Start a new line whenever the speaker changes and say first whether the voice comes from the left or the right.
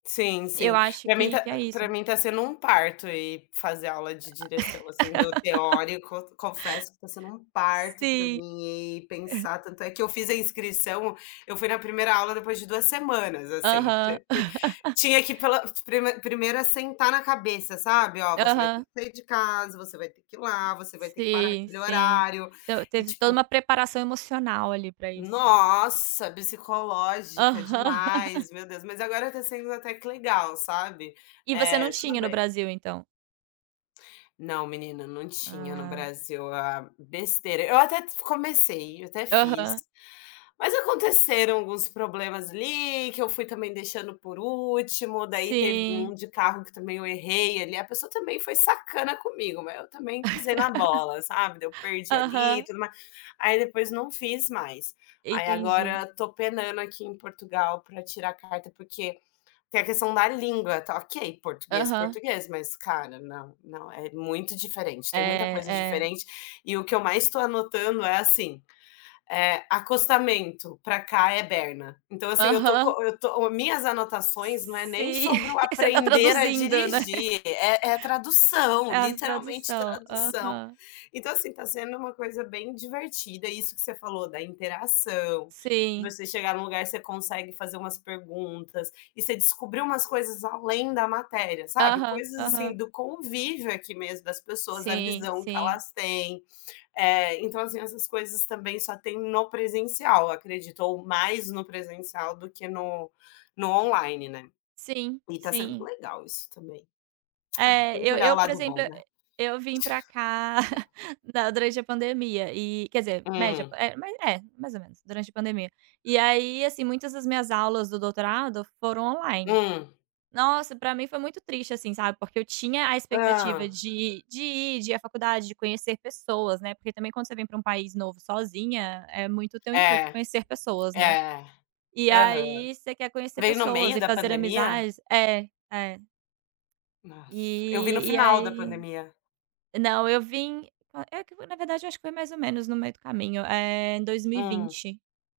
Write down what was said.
left: Sim,
right: Eu
left: sim,
right: acho
left: pra mim
right: que
left: tá
right: que é
left: pra
right: isso.
left: mim tá sendo um parto ir fazer aula de direção, assim, do teórico, confesso que tá sendo um parto pra
right: Sim.
left: mim e pensar tanto é que eu fiz a inscrição eu fui na primeira aula depois de 2 semanas assim,
right: Aham.
left: t t tinha que pela pr prime primeiro assentar na cabeça, sabe, "Ó, você vai ter
right: Aham.
left: que sair de casa, você vai ter que ir lá, você vai ter que parar
right: Sim,
left: aquele
right: sim,
left: horário",
right: t
left: e
right: teve toda
left: tipo
right: uma preparação emocional ali pra isso, né.
left: Nossa, psicológica
right: Aham.
left: demais, meu Deus, mas agora tá sendo até que legal, sabe,
right: E você não
left: eh, tudo
right: tinha no
left: bem.
right: Brasil, então?
left: Não, menina, não tinha no
right: Ah.
left: Brasil a besteira, eu até f comecei, eu até fiz,
right: Aham.
left: mas aconteceram alguns problemas ali que eu fui também deixando por último daí teve um
right: Sim.
left: de carro que também eu errei ali a pessoa também foi sacana comigo, mas eu também pisei na bola sabe, daí eu perdi ali
right: Aham.
left: tudo mais. Aí depois não fiz mais, aí
right: Entendi
left: agora tô penando aqui em Portugal para tirar carta porque, tem a questão da língua, tá ok, português
right: Aham.
left: português mas cara, não, não, é muito diferente,
right: É,
left: tem muita coisa
right: é.
left: diferente, e o que eu mais tô anotando é assim, é acostamento pra cá é berna, então assim eu tô
right: Aham.
left: co eu tô minhas anotações não é nem
right: Sim,
left: sobre o
right: você tá
left: aprender a
right: traduzindo, né.
left: dirigir, é é a tradução,
right: É a
left: literalmente
right: tradução,
left: tradução.
right: aham.
left: Então, assim, tá sendo uma coisa bem divertida isso que você falou da interação, de
right: Sim.
left: você chegar num lugar você consegue fazer umas perguntas, e você descobrir umas coisas além da matéria, sabe,
right: Aham,
left: coisas assim
right: aham.
left: do convívio aqui mesmo das pessoas, a
right: Sim,
left: visão que
right: sim.
left: elas tem, eh, então assim essas coisas também só tem no presencial acredito, ou mais no presencial do que no no online, né.
right: Sim,
left: E tá sendo
right: sim.
left: legal isso também, ah,
right: Eh,
left: tem que
right: eu
left: olhar o
right: eu, por
left: lado bom
right: exemplo, e
left: né.
right: eu vim pra cá, na durante a pandemia e, quer dizer média,
left: Hum.
right: é ma é, mais ou menos, durante a pandemia e aí assim muitas das minhas aulas do doutorado foram online,
left: Hum.
right: nossa pra mim foi muito triste assim, sabe, porque eu tinha a
left: Hã.
right: expectativa de de ir, de ir à faculdade, de conhecer pessoas, né, porque também quando você vem pra um país novo sozinha, é muito o teu intuito
left: É,
right: conhecer pessoas, né,
left: é,
right: e
left: aham.
right: aí você quer conhecer
left: Veio no
right: pessoas
left: meio
right: e
left: da
right: fazer
left: pandemia?
right: amizades é, é.
left: Nossa, eu vim no
right: E e
left: final da
right: aí
left: pandemia.
right: não, eu vim é que foi na verdade eu acho que foi mais ou menos no meio do caminho eh, em dois mil e
left: Hum.
right: vinte.